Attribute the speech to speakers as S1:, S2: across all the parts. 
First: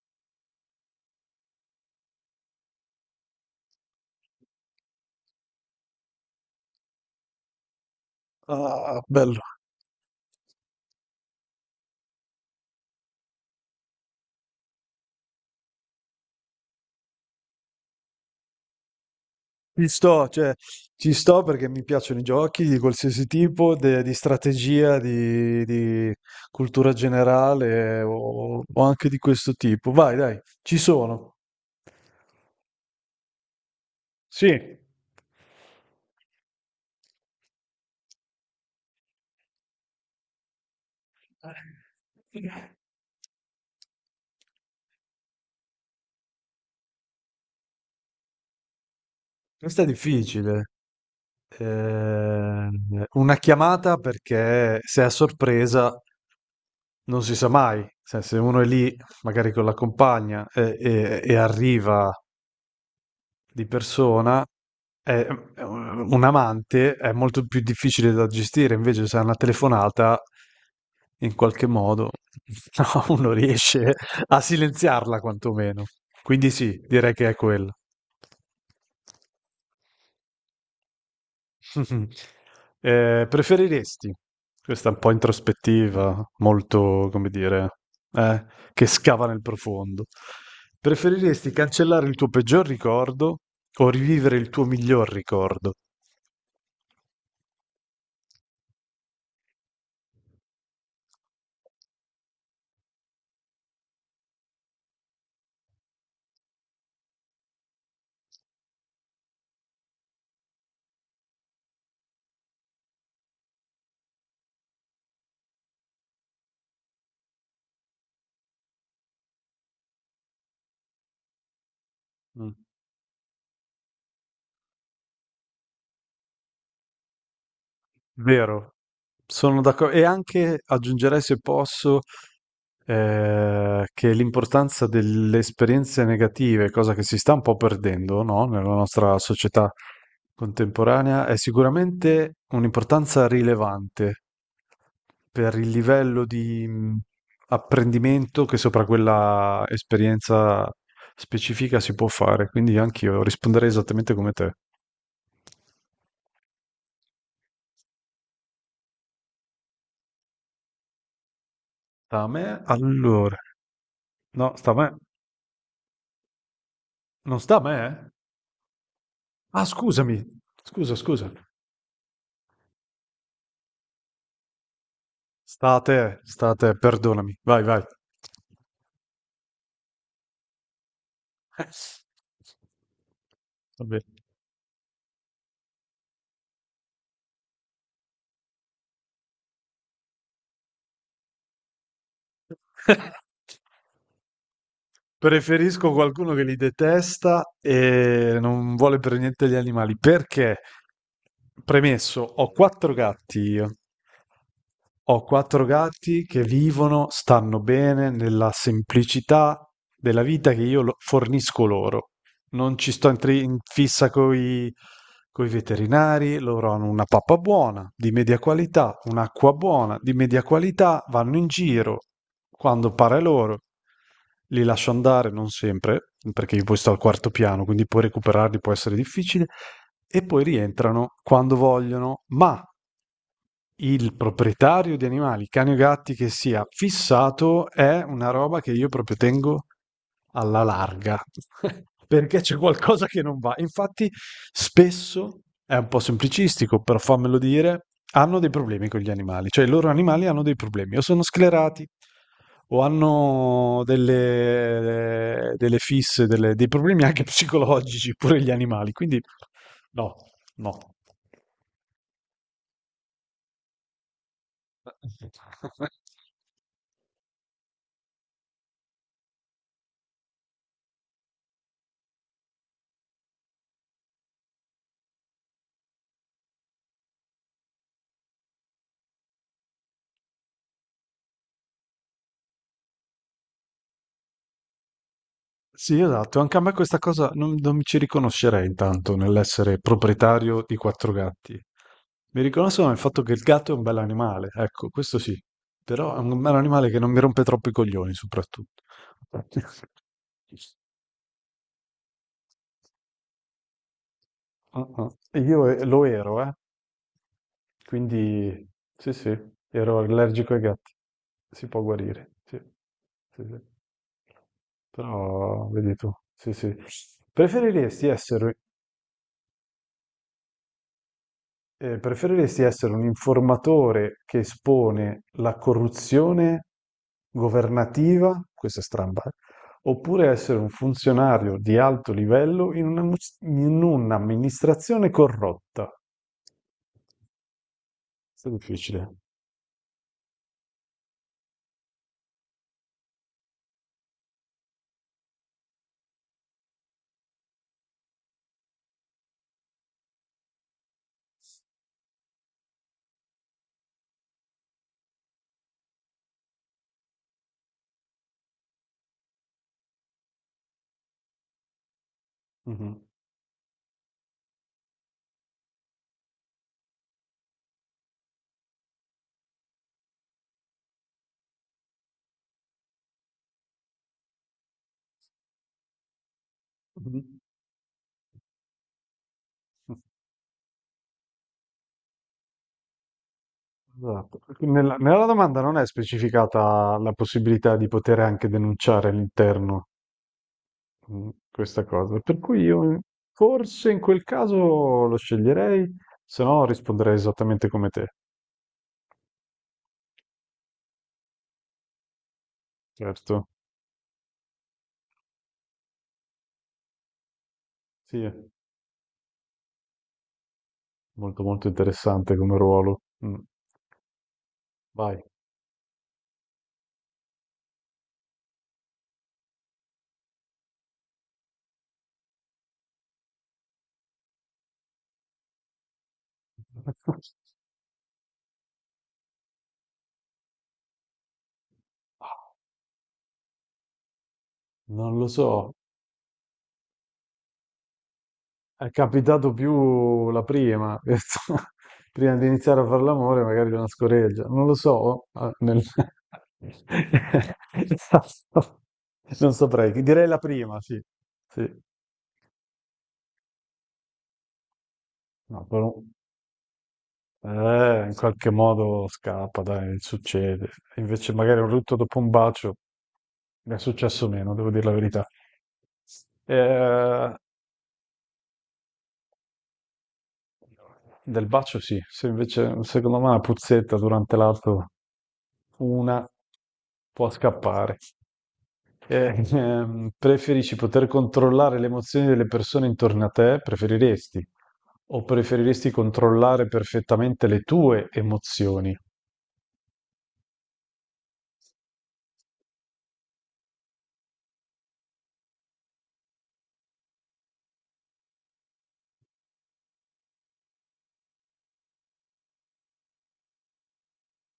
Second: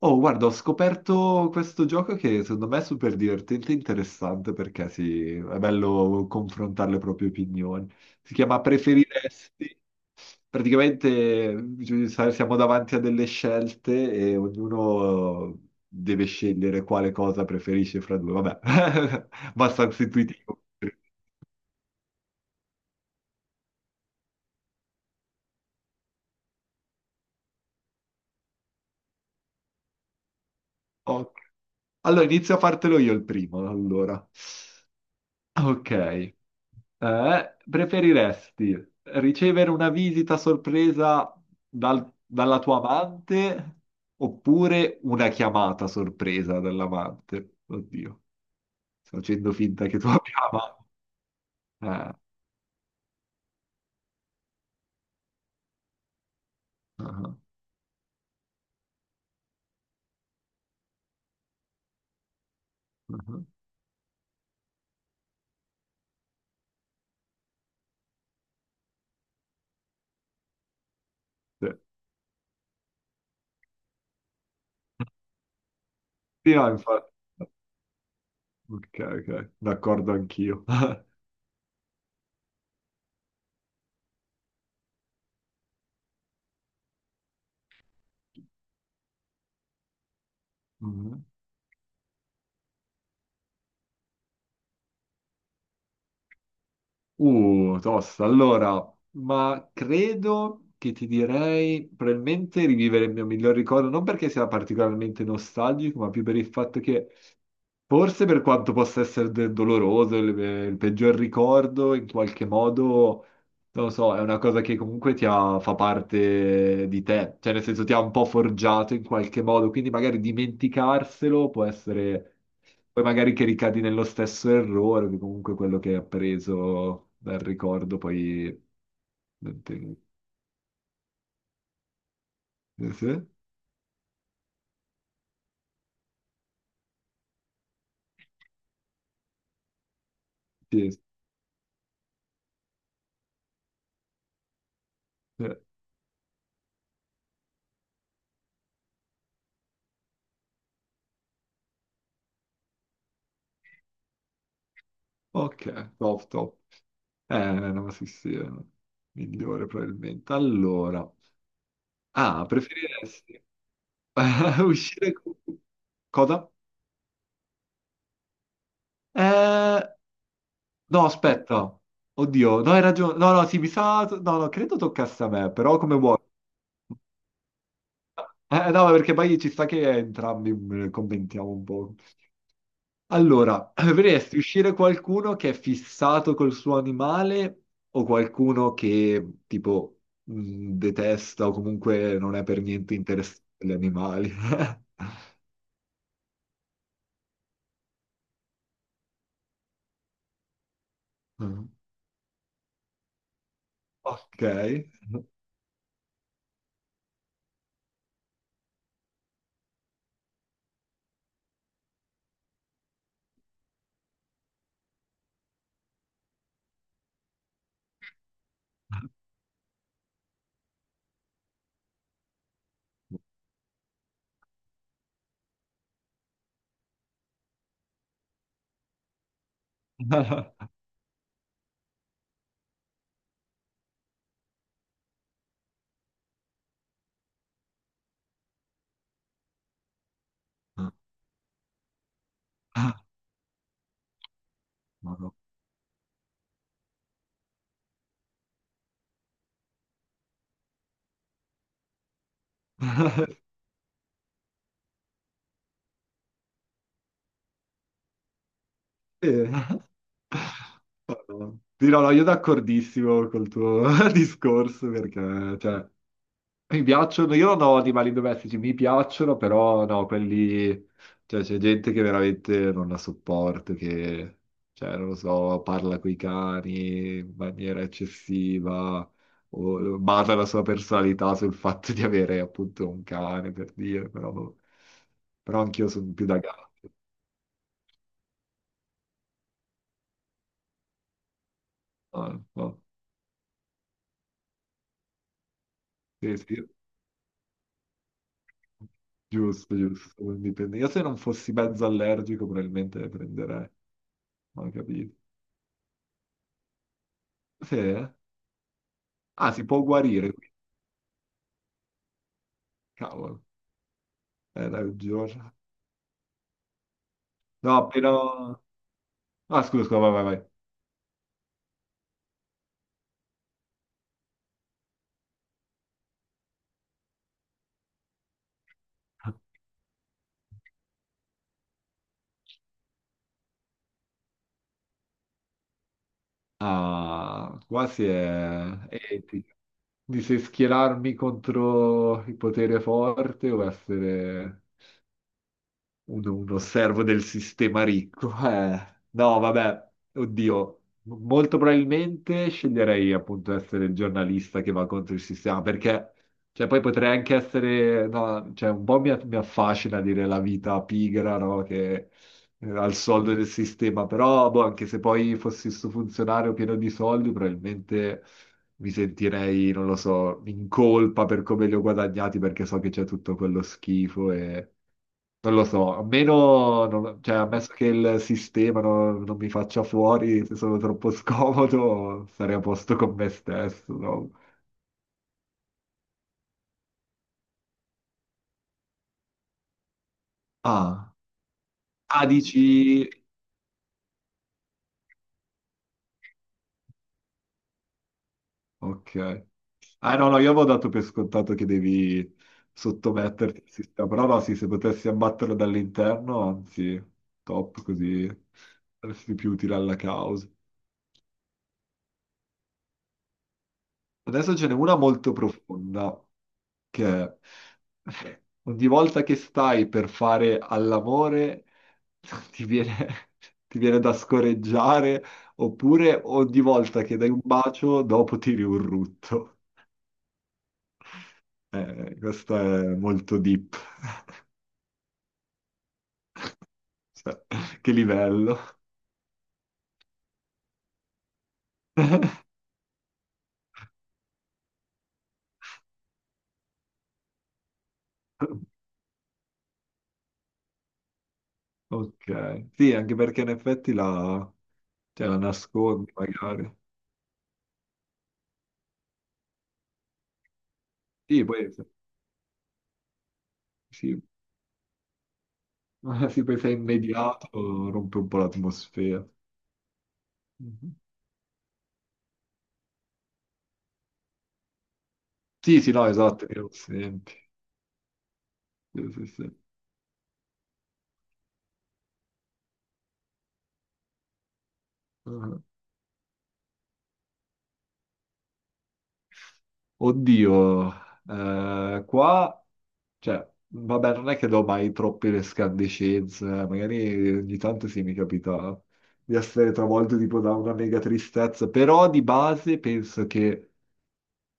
S1: Oh, guarda, ho scoperto questo gioco che secondo me è super divertente e interessante perché sì, è bello confrontare le proprie opinioni. Si chiama
S2: Ah, bello.
S1: Preferiresti. Praticamente siamo davanti a delle scelte e ognuno deve scegliere quale cosa preferisce fra due. Vabbè,
S2: Ci
S1: abbastanza
S2: sto, cioè,
S1: intuitivo.
S2: ci sto perché mi piacciono i giochi di qualsiasi tipo, di strategia, di cultura generale o anche di questo tipo. Vai, dai, ci
S1: Ok.
S2: sono.
S1: Allora, inizio a fartelo io il primo, allora.
S2: Sì.
S1: Ok. Preferiresti ricevere una visita sorpresa dalla tua amante oppure una chiamata sorpresa dall'amante? Oddio, sto facendo
S2: Questa
S1: finta
S2: è
S1: che tu abbia
S2: difficile.
S1: amante. Eh,
S2: Una chiamata perché se è a sorpresa non si
S1: ah,
S2: sa mai. Cioè, se uno è lì, magari con la compagna, e arriva
S1: ah,
S2: di persona, è- è un amante è molto più difficile da gestire, invece se è una telefonata, in qualche
S1: sì,
S2: modo, no, uno riesce a silenziarla quantomeno. Quindi
S1: sì, no,
S2: sì,
S1: infatti.
S2: direi che è quello.
S1: Ok, ok, d'accordo anch'io.
S2: Preferiresti questa è un po' introspettiva, molto, come dire, eh, che scava nel profondo.
S1: Mhm.
S2: Preferiresti cancellare il tuo peggior ricordo o rivivere il tuo miglior ricordo?
S1: Tosta. Allora, ma credo che ti direi probabilmente rivivere il mio miglior ricordo, non perché sia particolarmente nostalgico, ma più per il fatto che forse per quanto possa essere doloroso, il peggior ricordo, in qualche modo, non lo so, è una cosa che comunque fa parte di te, cioè nel senso ti ha un po' forgiato in qualche modo, quindi magari dimenticarselo può essere,
S2: Mm.
S1: poi magari che ricadi nello stesso errore, che comunque quello che hai appreso dal ricordo poi.
S2: Vero, sono d'accordo.
S1: Sì?
S2: E anche aggiungerei, se posso,
S1: Sì?
S2: che l'importanza delle esperienze negative, cosa che si sta un po' perdendo, no? Nella nostra società
S1: Sì.
S2: contemporanea, è sicuramente un'importanza rilevante
S1: Sì.
S2: per il livello di apprendimento che sopra quella esperienza specifica si può fare. Quindi anch'io risponderei esattamente come te.
S1: Ok, top, top. Eh, no, sì, sì, è migliore probabilmente. Allora.
S2: Sta a
S1: Ah,
S2: me? Allora,
S1: preferiresti
S2: no, sta a me.
S1: uscire con. Cosa?
S2: Non sta a me? Eh? Ah,
S1: Eh,
S2: scusami, scusa,
S1: no,
S2: scusa.
S1: aspetta. Oddio, no, hai ragione. No, no, sì, mi sa. No, no, credo toccasse a me, però come vuoi.
S2: Sta a te, perdonami. Vai, vai.
S1: No, perché poi ci sta che entrambi commentiamo un po'. Allora,
S2: Vabbè.
S1: preferiresti uscire qualcuno che è fissato col suo animale o qualcuno che, tipo, detesta o comunque non è per niente interessato agli animali?
S2: Preferisco qualcuno che li detesta e non vuole per niente gli animali. Perché?
S1: Mm.
S2: Premesso, ho quattro gatti io.
S1: Ok.
S2: Ho quattro gatti che vivono, stanno bene nella semplicità della vita che io lo- fornisco loro. Non ci sto in fissa coi veterinari. Loro hanno una pappa buona, di media qualità, un'acqua buona, di media qualità, vanno in giro quando pare loro. Li lascio andare, non sempre, perché io poi sto al quarto piano, quindi poi recuperarli può essere difficile, e poi
S1: Madò.
S2: rientrano quando vogliono, ma il proprietario di animali, cani o gatti che sia fissato, è una roba che io proprio tengo alla larga, perché c'è qualcosa che non va. Infatti, spesso è un po' semplicistico, però fammelo dire, hanno dei problemi con gli animali, cioè i loro animali hanno dei problemi, o sono sclerati, o
S1: Sì. Madò.
S2: hanno delle fisse, dei problemi anche psicologici, pure gli animali, quindi no, no.
S1: Sì, no, no, io d'accordissimo col tuo discorso perché, cioè, mi piacciono, io non ho animali domestici, mi piacciono, però no, quelli, cioè c'è gente che veramente non la sopporto, che, cioè, non lo so, parla coi cani in maniera eccessiva, o basa la sua personalità sul fatto di avere appunto un cane, per dire, però anch'io
S2: Sì,
S1: sono più da
S2: esatto, anche a
S1: gatto.
S2: me questa cosa non mi ci riconoscerei intanto nell'essere proprietario di quattro gatti. Mi
S1: No, no.
S2: riconosco nel fatto che il gatto è un bel animale, ecco, questo sì, però è
S1: Sì,
S2: un bel
S1: sì.
S2: animale che non mi rompe troppo i coglioni, soprattutto.
S1: Giusto, giusto. Quindi io se non fossi mezzo allergico probabilmente le prenderei, ma
S2: Ah, ah.
S1: capito.
S2: E io lo ero,
S1: Sì, eh?
S2: quindi sì, sì,
S1: Ah, si può
S2: ero
S1: guarire, quindi,
S2: allergico ai gatti, si può guarire, sì,
S1: cavolo,
S2: sì, sì.
S1: è raggiosa.
S2: Però, vedi tu, sì, sì.
S1: No,
S2: Preferiresti
S1: però.
S2: essere
S1: Ah, scusa, scusa, vai, vai, vai.
S2: preferiresti essere un informatore che espone la corruzione governativa, questa è stramba, oppure essere un funzionario di alto livello in un'amministrazione corrotta?
S1: Ah, qua si
S2: Questo è
S1: è
S2: difficile.
S1: etica. Di se schierarmi contro il potere forte o essere uno servo del sistema ricco. No, vabbè, oddio, molto probabilmente sceglierei appunto essere il giornalista che va contro il sistema, perché cioè, poi potrei anche essere, no, cioè, un po' mi affascina dire la vita pigra, no, che al
S2: Mhm.
S1: soldo del sistema, però boh, anche se poi fossi sto funzionario pieno di soldi, probabilmente. Mi sentirei, non lo so, in colpa per come li ho guadagnati perché so che c'è tutto quello schifo e, non lo so, a meno, cioè,
S2: Mhm.
S1: ammesso che il sistema non mi faccia fuori se sono troppo scomodo, sarei a posto con me stesso. No?
S2: Esatto. Nella domanda non è specificata la possibilità di poter anche denunciare all'interno
S1: Ah,
S2: Questa cosa.
S1: ah,
S2: Per cui io
S1: dici.
S2: forse in quel caso lo sceglierei, se no risponderei esattamente come te.
S1: Ok. Ah, no, no, io avevo dato per scontato che devi
S2: Certo.
S1: sottometterti al sistema, però no, sì, se potessi abbatterlo dall'interno, anzi, top,
S2: Sì,
S1: così
S2: è
S1: saresti più utile alla causa.
S2: molto molto interessante come ruolo.
S1: Adesso ce n'è una
S2: Vai.
S1: molto profonda, che è, ogni volta che stai per fare all'amore ti viene, ti viene da scoreggiare, oppure ogni volta che dai un bacio dopo tiri un rutto. Questo è molto deep.
S2: Non lo so,
S1: Cioè, che livello.
S2: è capitato più la prima. Prima di iniziare a fare l'amore, magari una scoreggia. Non lo so. Non saprei. Direi la prima, sì. Sì.
S1: Ok, sì, anche perché in effetti la, cioè, la
S2: No,
S1: nascondi magari.
S2: In qualche modo scappa, dai, succede. Invece
S1: Sì,
S2: magari un
S1: poi sì,
S2: rutto dopo un bacio mi è
S1: sì.
S2: successo meno, devo dire la verità.
S1: Sì, poi sei
S2: Eh,
S1: immediato, rompe un po' l'atmosfera. Mhm.
S2: del bacio sì, se invece secondo me una puzzetta durante l'atto,
S1: Sì, sì, no,
S2: una
S1: esatto, io lo
S2: può
S1: senti.
S2: scappare.
S1: Sì, sì,
S2: Eh,
S1: sì.
S2: ehm, preferisci poter controllare le emozioni delle persone intorno a te? Preferiresti? O
S1: Ah.
S2: preferiresti controllare perfettamente le tue emozioni?
S1: Oddio, qua, cioè, vabbè, non è che do mai troppe escandescenze, magari ogni tanto sì mi capita di essere travolto tipo da una mega tristezza, però di base penso che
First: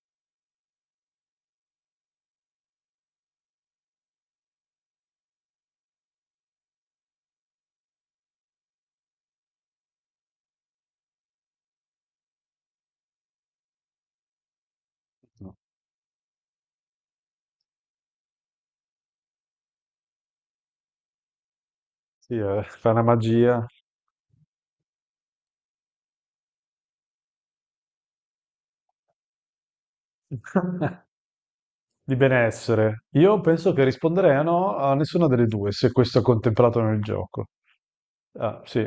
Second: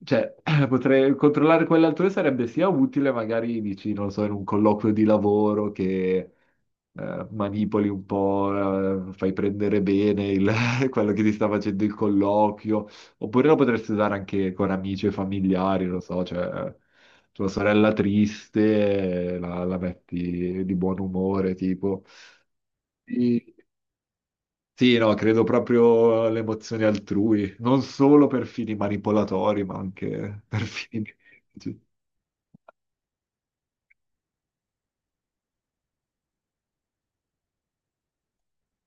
S1: cioè, potrei controllare quell'altrui sarebbe sia utile, magari dici, non lo so, in un colloquio di lavoro che manipoli un po', fai prendere bene quello che ti sta facendo il colloquio, oppure lo potresti usare anche con amici e
S2: No.
S1: familiari, non lo so, cioè tua sorella triste, la metti di buon umore, tipo.
S2: Sì, fa una magia.
S1: Sì, no, credo proprio alle emozioni altrui, non solo per fini manipolatori, ma anche per fini. Sì,
S2: Di benessere. Io penso che risponderei a no a nessuna delle due, se questo è contemplato nel gioco. Ah, sì,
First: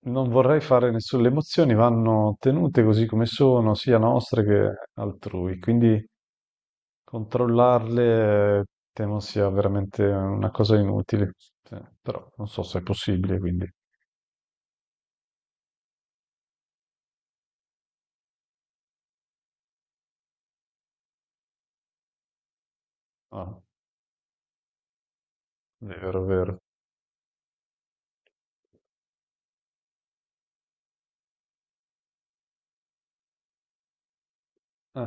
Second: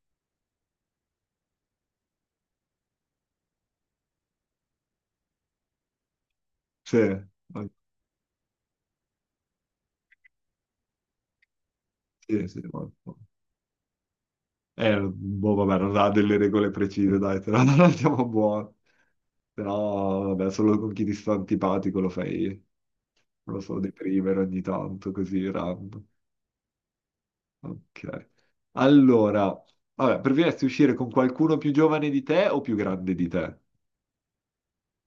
S2: non vorrei fare nessuna... Le emozioni vanno tenute così come sono, sia nostre che altrui, quindi
S1: sì,
S2: controllarle temo sia veramente una cosa inutile. Sì, però non
S1: sì,
S2: so se è
S1: molto.
S2: possibile, quindi...
S1: Boh, vabbè, non ha delle regole precise, dai, te la non andiamo buono. Però, vabbè, solo con chi ti sta antipatico lo fai, non
S2: Ah,
S1: lo so, deprimere ogni tanto, così, random.
S2: vero, vero.
S1: Ok. Allora, vabbè, preferiresti uscire con qualcuno più giovane di te o più grande di te?
S2: Eh,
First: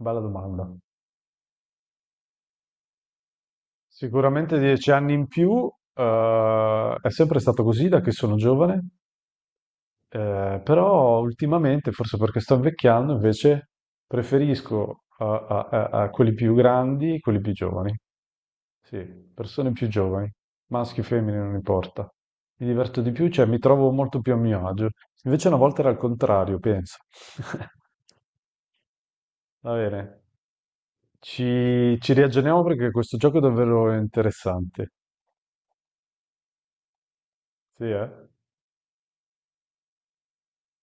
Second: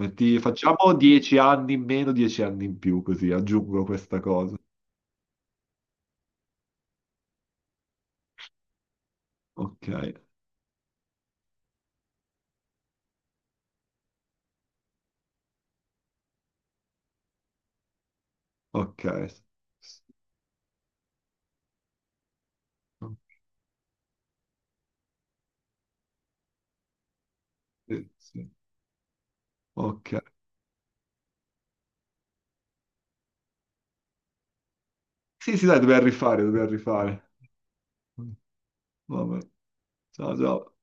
S2: bella domanda.
S1: Facciamo 10 anni in meno, 10 anni in più, così aggiungo questa cosa.
S2: Sicuramente 10 anni in più, è sempre stato così da che sono giovane.
S1: Ok,
S2: Però ultimamente, forse perché sto invecchiando, invece preferisco a quelli più grandi, quelli più giovani. Sì,
S1: ok.
S2: persone più giovani, maschi o femmine, non importa. Mi diverto di più, cioè mi trovo molto più a mio agio. Invece una volta era al contrario, penso.
S1: Sì, sì.
S2: Va
S1: Ok.
S2: bene, ci riaggiorniamo perché questo gioco è davvero interessante.
S1: Sì, sì, dai, dobbiamo rifare, dobbiamo rifare.
S2: Sì, eh?
S1: Vabbè. Ciao, ciao.